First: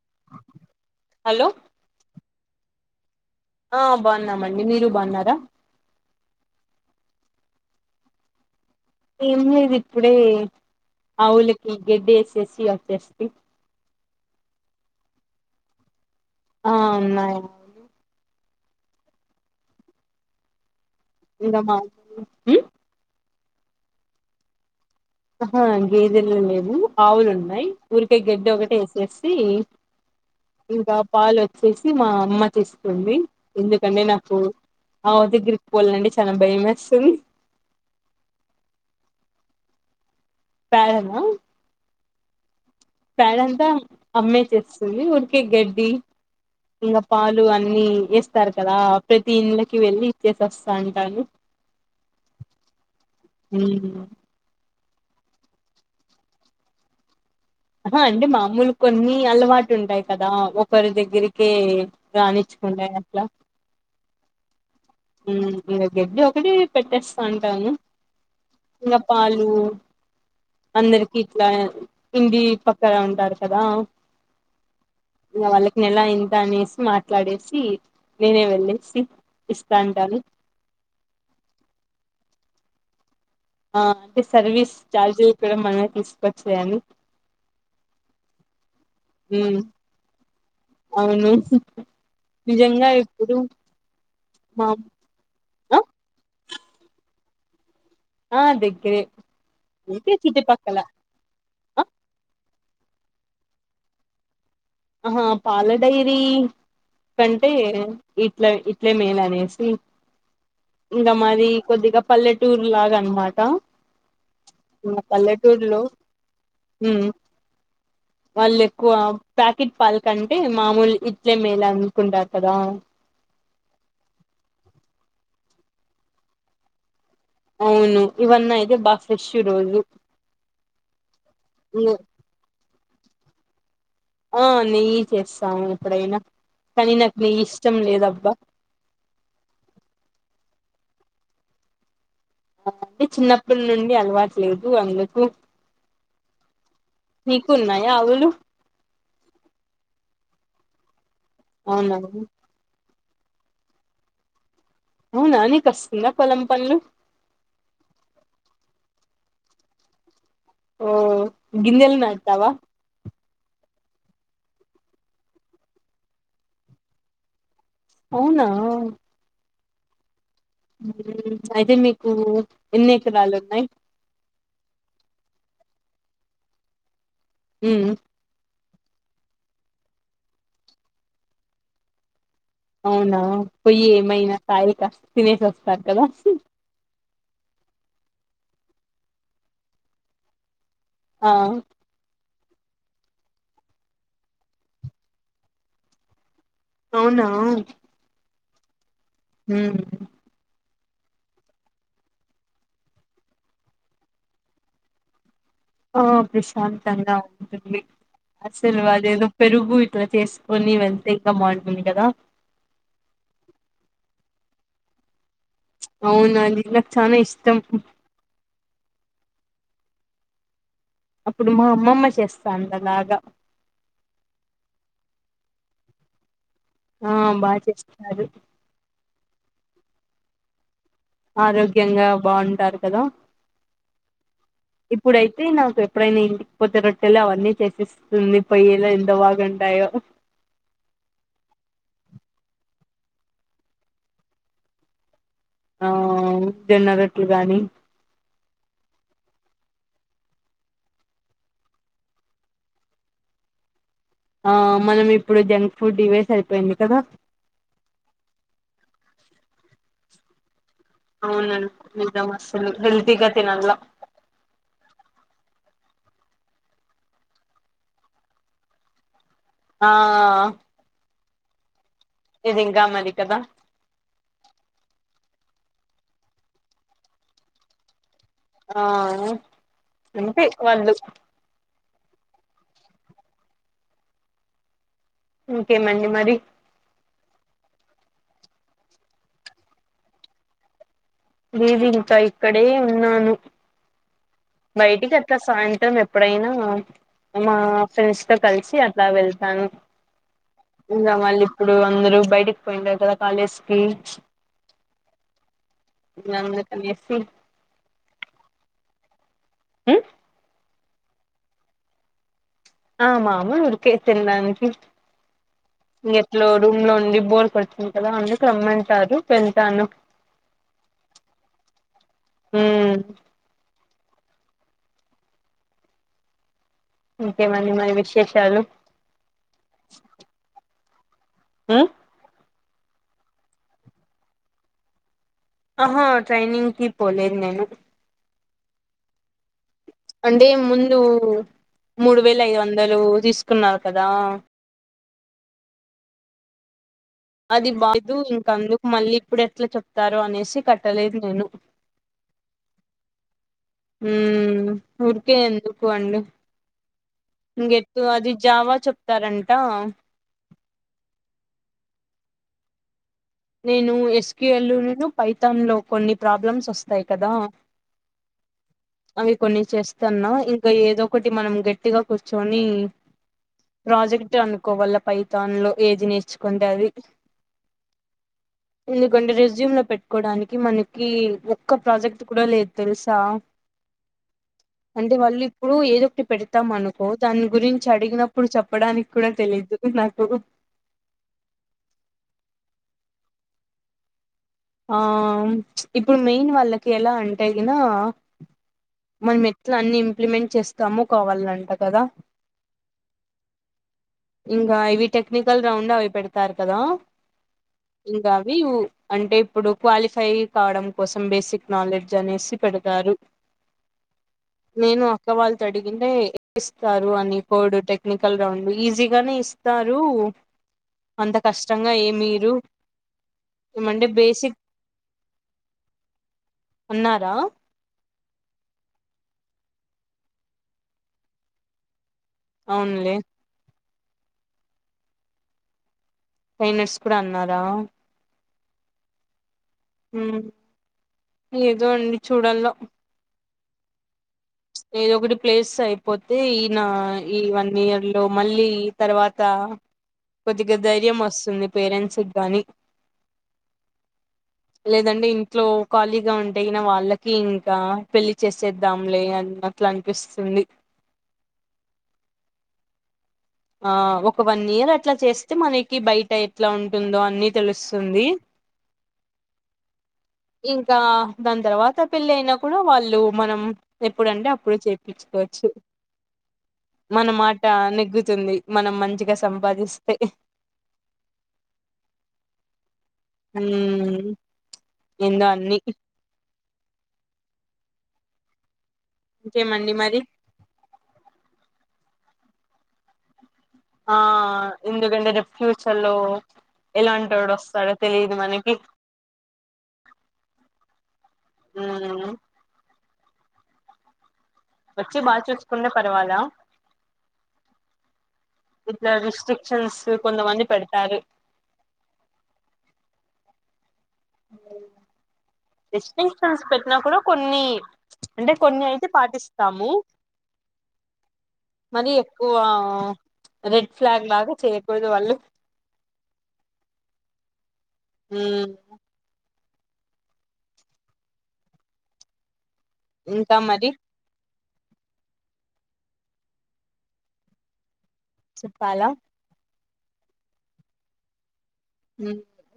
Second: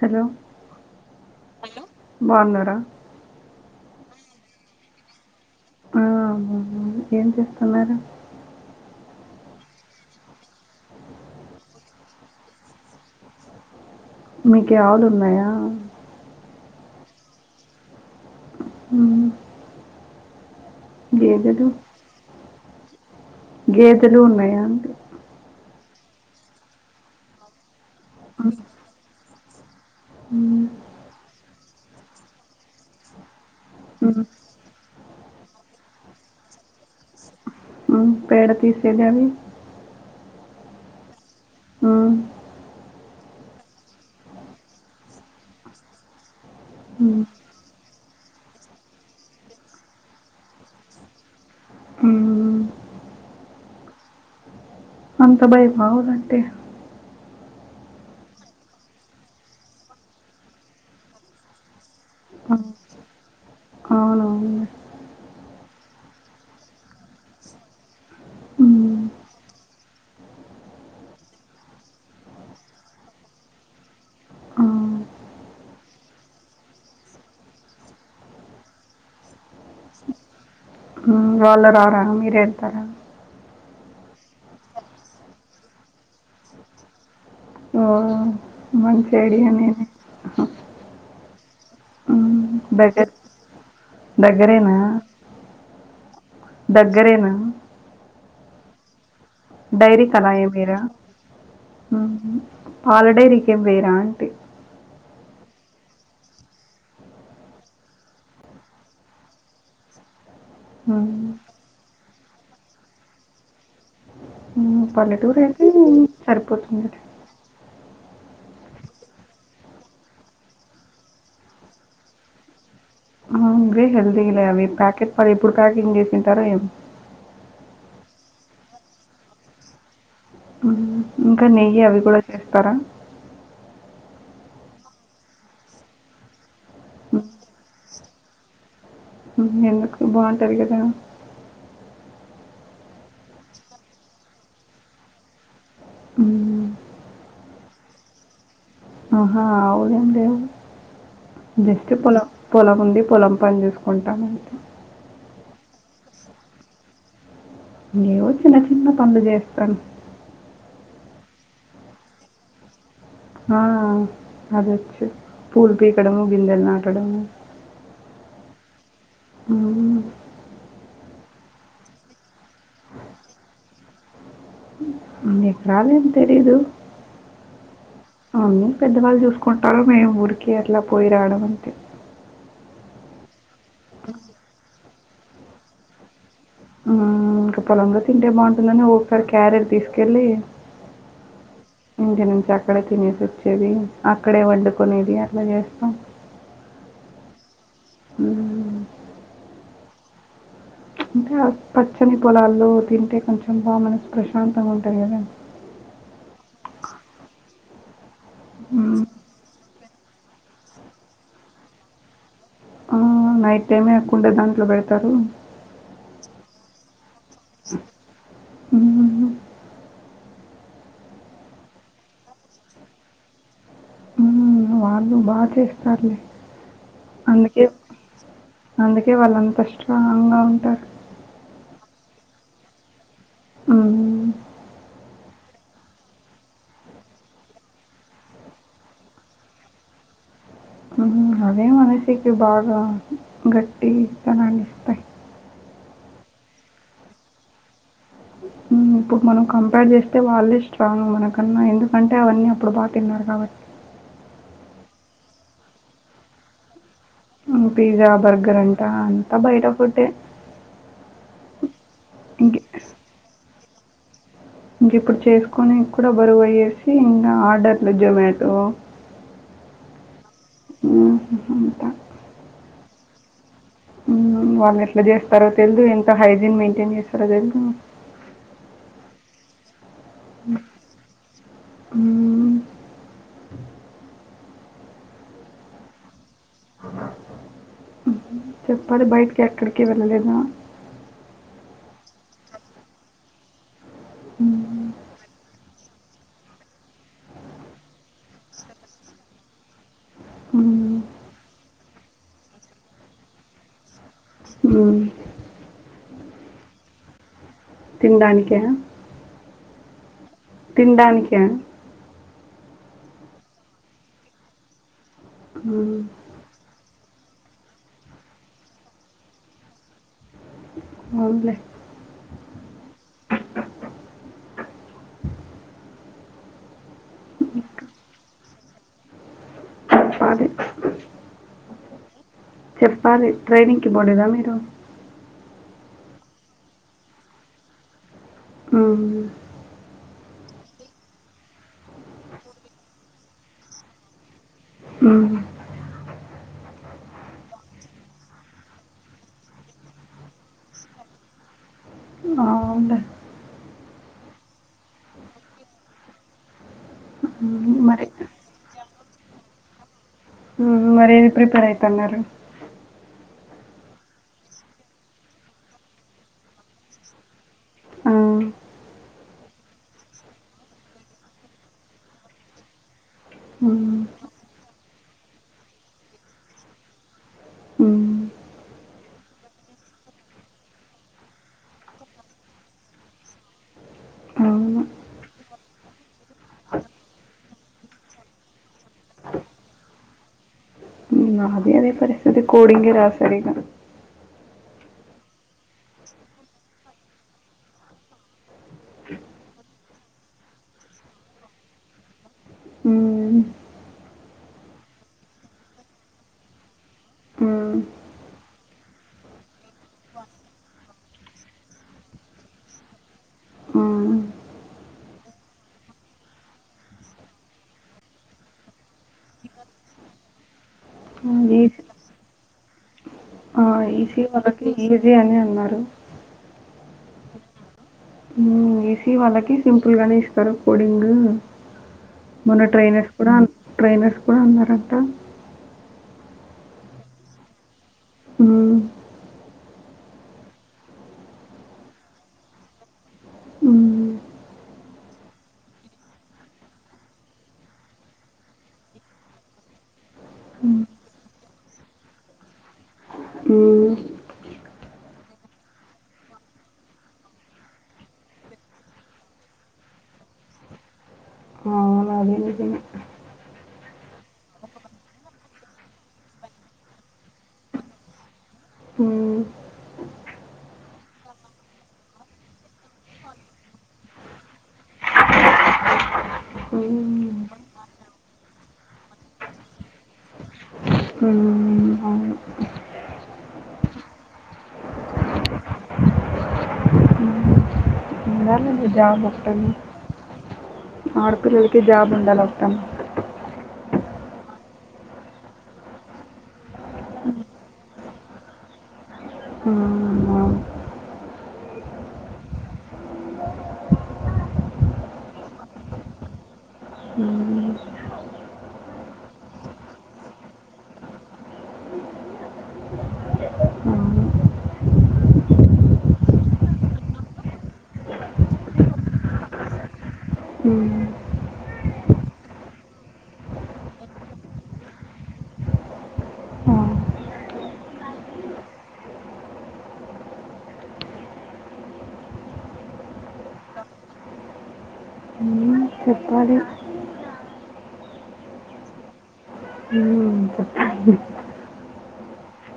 Hello hello బాగున్నారా ఆ బాన్నామండి మీరు బాన్నారా ఆ ఏం చేస్తున్నారు ఏం లేదు ఇప్పుడే ఆవులికి గడ్డి ఏసేసి వచ్చేస్తీ మీకి ఆవులు ఉన్నాయా ఆ ఉన్నాయి అవునా [unintelligible] గేదెలు ఉన్నాయా అండి ఆహా గేదెలు లేవు ఆవులు ఉన్నాయి ఊరికే గడ్డి ఒకటే వేసేసి హ్మ్. ఇంగా పాలొచ్చేసి మా అమ్మ కి ఇస్తుంది ఎందుకంటే హ్మ్. నాకు ఆవు దగ్గరకి పోవాలంటే చాలా భయం వేస్తుంది పేడ తీసేది దాని పేడనా పేడంతా అమ్మే చేస్తుంది ఊరికే గడ్డి ఇంగ హ్మ్. పాలు అన్ని వేస్తారు కదా ప్రతి ఇళ్ళకి వెళ్ళి ఇచ్చేసి వస్తా వుంటాను హామ్ ఉం అంత భయమా ఆవులంటే ఆహా అంటే మామూలు కొన్ని అలవాటు ఉంటాయి కదా ఒకరి దగ్గరికే రానిచ్చు ఆ! కుంటాయి అట్ల అవునవునులే. ఇంగ గడ్డి ఒకటి పెట్టేస్తా అంటాను ఇంగ హ్మ్. పాలు అందరికి ఇట్లా ఇంటి పక్కన ఉంటారు కదా ఆ! ఇంగ వాళ్ళకి నెల ఇంత అనేసి మాట్లాడేసి నేనే వెళ్ళేసి ఇస్త ఉంటాను వాళ్ళ రార మీరే వెళ్తార ఆ అంటే సర్వీస్ చార్జ్లు కూడా మనమే తీసుకోవచ్చులే అని ఓ మంచి ఐడియా నే అవును నిజంగా దగ్గర ఇప్పుడు మా దగ్గరేనా? ఆ దగ్గరేనా ఆ దగ్గరే అయితే డైరీకి అలా ఏమి చుట్టుపక్కల ఇరా ఆ, పాలడైరీకి ఏమి వేయరా అంటి ఆహా పాలడైరీ కంటే ఇట్ల ఇట్లే మేలు అనేసి ఇంగ హ్మ్. మాది కొద్దిగా పల్లెటూరులాగా అనమాట హ్మ్. మా పల్లెటూరైతే పల్లెటూరులో సరిపోతుంది. మ్ వాళ్ళు ఎక్కువ ప్యాకెట్ పాలక అంటే మామూలు ఇట్లే మేలు అనుకుంటారు కదా అవును లే హెల్తీలే అవి ప్యాకెట్ పది ఎప్పుడు ప్యాకింగ్ చేసింటారో ఏం అవును ఇవన్న ఇతే బా ఫ్రెష్ రోజు ఇంకా నెయ్యి అవి కూడా చేస్తారా ఆ నెయ్యి చేస్తాము ఎప్పుడైనా కానీ నాకు హ్మ్. నెయ్యి ఇష్టం లేదబ్బా ఎందుకు బాగుంటాది కదా అంటే చిన్నప్పటి నుండి అలవాటులేదు అందుకు మ్ కున్నాయ అవులు ఆహా ఆవులేం లేవు జస్ట్ అవునా పొలం పొలం ఉంది పొలం పని చేసుకుంటామంతే అవునా నీకోస్తుందా పొలం పనులు నేవో చిన్న చిన్న పనులు చేస్తాను ఓ గింజెలు నటుతవా ఆ అదొచ్చు పూలు పీకడము గింజెలు నాటడము అవునా అవును మ్ అయితే మీకు ఎన్ని ఎకరాలు ఉన్నాయి మీకు రాలే అని తెలీదు మ్ అన్నీ పెద్దవాళ్ళు చూసుకుంటారు మేము ఊరికి అట్లా పోయి రాడం అంతే అవునా పోయ్యి ఏమైనా సాయిత తినేసి వస్తారు కదా అ ఇంకా పొలంగా తింటే బాగుంటుందని ఒకసారి క్యారిీయజ్ తీసుకెళ్ళి ఆ ఇంటి నుంచి అక్కడే తినేసి వచ్చేది అక్కడే వండుకునేది అట్లా చేస్తాం అవునా మ్మ్, మ్ ఇంకా పచ్చని పొలాల్లో తింటే కొంచెం బాగా మనసు ప్రశాంతంగా ఉంటాది కద ఆ ప్రశాంతంగా ఉంటుంది అసలు మ్మ్, అదేదో పెరుగు ఇట్లా చేసుకొని వెళ్తే ఇంకా బాగుంటుంది కదా మ్ నైట్ టైమే కుండా దాంట్లో పెడుతారు అవునండి నాకు చనా ఇష్టం మ్ అప్పుడు మా అమ్మమ్మ చేస్తా అంద బాగా మ్మ్, వాళ్ళు బాగా చేస్తారులే ఆ బాగా అందుకే చేస్తారు అందుకే వాళ్ళుంత స్ట్రాంగ్గా ఉంటారు ఆరోగ్యంగా బాగుంటారు కదా ఆ ఇప్పుడైతే నాకు ఎప్పుడైనా ఇంటికి పోతే రొట్టెలు అవన్నీ చేసిస్తె పొయ్యేలో ఎంత బాగాంటాయో గట్టి ఇత్తనాలు ఇస్తాయి ఆ జొన్నరట్లు గాని ఉ ఇప్పుడు మనం కంపేర్ చేస్తే వాళ్ళే స్ట్రాంగ్ మనకన్నా ఎందుకంటే అవన్నీ అప్పుడు బాగా తిన్నారు కాబట్టి ఆ మనం ఇప్పుడు జంక్ ఫుడ్ ఇవే సరిపోయింది కదా పిజ్జా బర్గర్ అంట అంతా బయట ఫుడ్డే అవునండి నిజమసలు హెల్తిగా తినాల ఇంక ఇప్పుడు చేసుకునేకి కూడా బరువయ్యేసి ఇంక ఆర్డర్లు జొమాటో ఆ అ అంట [unintelligible] ఇది ఇంకా మరి కదా ఉ వాల్లు ఎట్లా చేస్తారో తెలీదు ఎంత హైజీన్ మెయింటైన్ చేస్తారో తెలీదు ఆ అంతే వాళ్లు ఆ ఓకేనండి మరి చెప్పాలి బయటికి ఎక్కడికి వెళ్ళలేద లేదు ఇంకా ఇక్కడే ఉన్నాను హ్మ్. బయటికి అట్లా సాయంత్రం సాయంత్రం ఎప్పుడైనా మా ఫ్రెండ్స్ తో కలిసి అట్లా వెళ్తాను హ్మ్. ఇంకా మళ్ళీ ఇప్పుడు అందరు బయటకి పోయిండారు కదా కాలేజ్ కి హ్ అందుకనేసి తినడానిక ఆ తినడానిక ఆ మాములు ఊరికే తినడానికి మ్మ్. ఇంకెట్లో రూమ్ లో ఉండి బోర్ కొడుతుంది కదా అందుకు రమ్మంటారు వెలతాను అవును లే మ్ ఇంకేమండి మరి విశేషాలు చెప్పాలి ఆ చెప్పాలి ట్రైనింగ్కి పోలేదా మీరు ఆహా ట్రైనింగ్కి పోలేదు నేను ఆ అంటే ముందు మూడు వేల ఐదు వందలు తీసుకున్నారు కదా ఆ అది బాదు ఇంకందుకు మళ్ళీ ఇప్పుడెట్లా చెప్తారో అనేసి కట్టలేదు నేను ఆ ఉ ఊరికే ఎందుకు అండి మ్మ్. ఇంకెటు మరి అది జావా చెప్తారంట మ్మ్. మరి ఏది ప్రిపేర్ అయితాన్నారు నేను ఎస్క్యూఎల్ పైథాన్ లో కొన్ని ప్రాబ్లమ్స్ వస్తాయి కదా అ అవి కొన్ని చేస్తాన్నా ఇంకా ఏదో ఒకటి మనం గట్టిగా కూర్చొని మ్మ్. ప్రాజెక్ట్ అనుకోవల పైతాన్ లో ఏది నేర్చుకుంటే అది మ్మ్. [inaudible] ఎందుకంటే రిజ్యూమ్ లో పెట్టుకోవడానికి మనకి ఒక్క ప్రాజెక్ట్ కూడా లేదు తెలుసా అవును [inaudible] అంటే వాళ్ళు ఇప్పుడు ఏదొ ఒకటి పెడతాం అనుకో దాని గురించి అడిగినప్పుడు చెప్పడానికి కూడా తెలీదు లాంటూడు నాది అదే పరిస్థితి కోడింగ్ ఏ రాసారు ఆ ఇప్పుడు మెయిన్ వాళ్ళకి ఎలా అంటే గిన మనం ఎట్ల అన్ని ఇంప్లిమెంట్ చేస్తాము కావాలంట కదా మ్మ్. ఇంకా ఇవి టెక్నికల్ రౌండ్ అవి పెడతారు కదా మ్మ్. ఇంకా అవి అంటే ఇప్పుడు క్వాలిఫై కావడం కోసం బేసిక్ నాలెడ్జ్ అనేసి పెడతారు ఆ [inaudible] నేను అక్క వాళ్ళతో అడిగితే ఇస్తారు అని కోడ్ టెక్నికల్ రౌండ్ ఈజీ గానే ఇస్తారు అంత ఈసీ కష్టంగా ఏమియ్యరు ఆ ఇసి వాళ్ళకి ఈజీ అని అన్నారు అన్నారా ఇసి వాళ్లకి సింపుల్గానే ఇస్తారు కోడింగ్ మొన్న ట్రైనర్స్ అవునులే కూడా ట్రైనర్స్ కూడా అన్నారంట ట్రైనర్స్ కూడా అన్నారా ఉ ఉ ఏదో అండి చూడాలా ఉమ్, ఏద ఒకటి ప్లేస్ అయిపోతే ఈయన ఈ వన్ ఇయర్ లో మళ్ళీ తర్వాత కొద్దిగా ఉమ్, ధైర్యం వస్తుంది పేరెంట్స్ గాని ఉ లేదంటే ఇంట్లో ఖాళీగా ఉంటే వాళ్ళకి ఇంకా పెళ్లి చేసేద్దాంలే అట్లా అనిపిస్తుంది అవును అదే నిజమే ఆ ఒక వన్ ఇయర్ అట్లా చేస్తే మనకి బయట ఎట్లా ఉంటుందో అన్ని తెలుస్తుంది ఉ [inaudible] ఇంకా దాని తర్వాత పెళ్ళి అయినా కూడా వాళ్ళు మనం ఎప్పుడుంటే అప్పుడు చెపించు కోవచ్చు ఉ నెగ్గుతుంది మనం మంచిగా సంపాదిస్తే ఉ ఉమ్ ఇంగ అన్ని ఏ జాబ్ ఒద్దని ఇంకేమండి మరి ఆడపిల్లకి జాబ్ ఉండాలంట ఆ ఎందుకంటే రేపు ఫ్యూచర్లో ఎలాంటోడు వస్తాడు తెలిదు మనకి ఆ అవునా ఉ వచ్చి బాగా చూసుకునే పర్వాలా ఉమ్, ఇట్ల రెస్ట్రషన్స్ కొంతమంది పెతారు అవును అ అవునా రెస్ట్రిక్షన్స్ పెట్టినా కూడా కొన్ని అంటే కొన్ని అయితే పాటిస్తాము ఉమ్ మరి ఎక్కువ రెడ్ ఫ్లాగ్ లాగా చేయకూడదు వాళ్ళు అవును. మ్ ఇంకా మరి వాడే చెప్పాల ఉమ్, చెప్పాలి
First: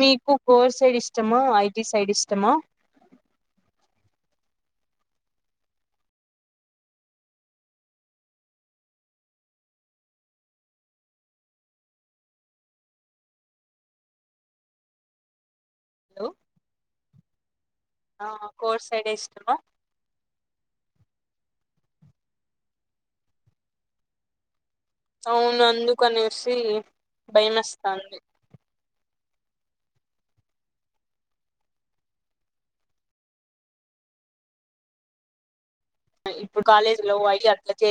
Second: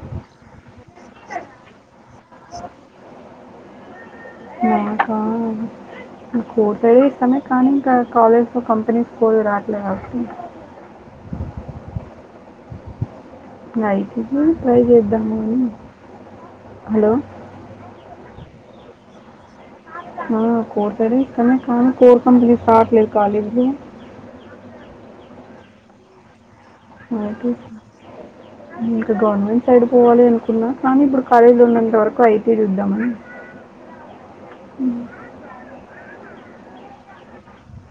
మీకు కోర్ సైడ్ ఇష్టమా ఐటీ సైడ్ ఇష్టమా కోర్ సైడే ఇష్టమే కానీ ఇంక కాలేజ్లో కంపెనీస్ కోర్లో రావట్లే ఐటి సైడ్ ట్రై చేద్దామని హలో హలో ఆ కోర్ సైడే ఇష్టమా ఆ కోర్ సైడే ఇష్టమే కానీ కోర్ కంపెనీస్ రాట్లేదు కాలేజ్లో అవును అందుకనేసి ఐటీ భయమేస్తాంది ఇంకా గవర్నమెంట్ సైడ్ పోవాలి అనుకున్నా కానీ ఇప్పుడు కాలేజీలో ఉన్నంత వరకు ఐటీ చూద్దామని ఇప్పుడు కాలేజ్లో ఓ ఐడి అట్లచే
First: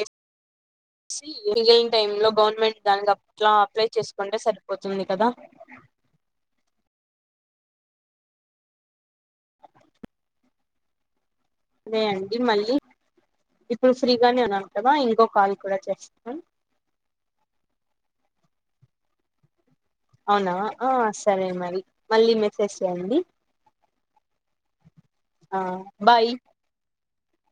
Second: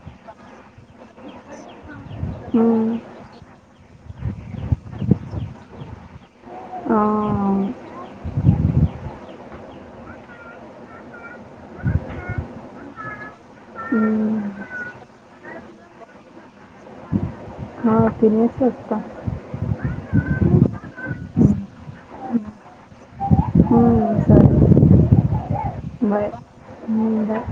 మిగిలిన టైంలో గవర్నమెంట్ ఉమ్, దానికి అప్ల అప్లై చేసుకుంటే సరిపోతుంది కదా ఆ అదే అండి మళ్ళీ ఇప్పుడు ఉమ్, ఫ్రీగానే ఉన్నాను కదా ఇంకో కాల్ కూడా చేస్తాను ఆ తినేసి వస్తా అవునా ఆ సరే ఉమ్, మరి మళ్ళీ మెసేజ్ చేయండి ఆ మరి బాయ్ ఇందాక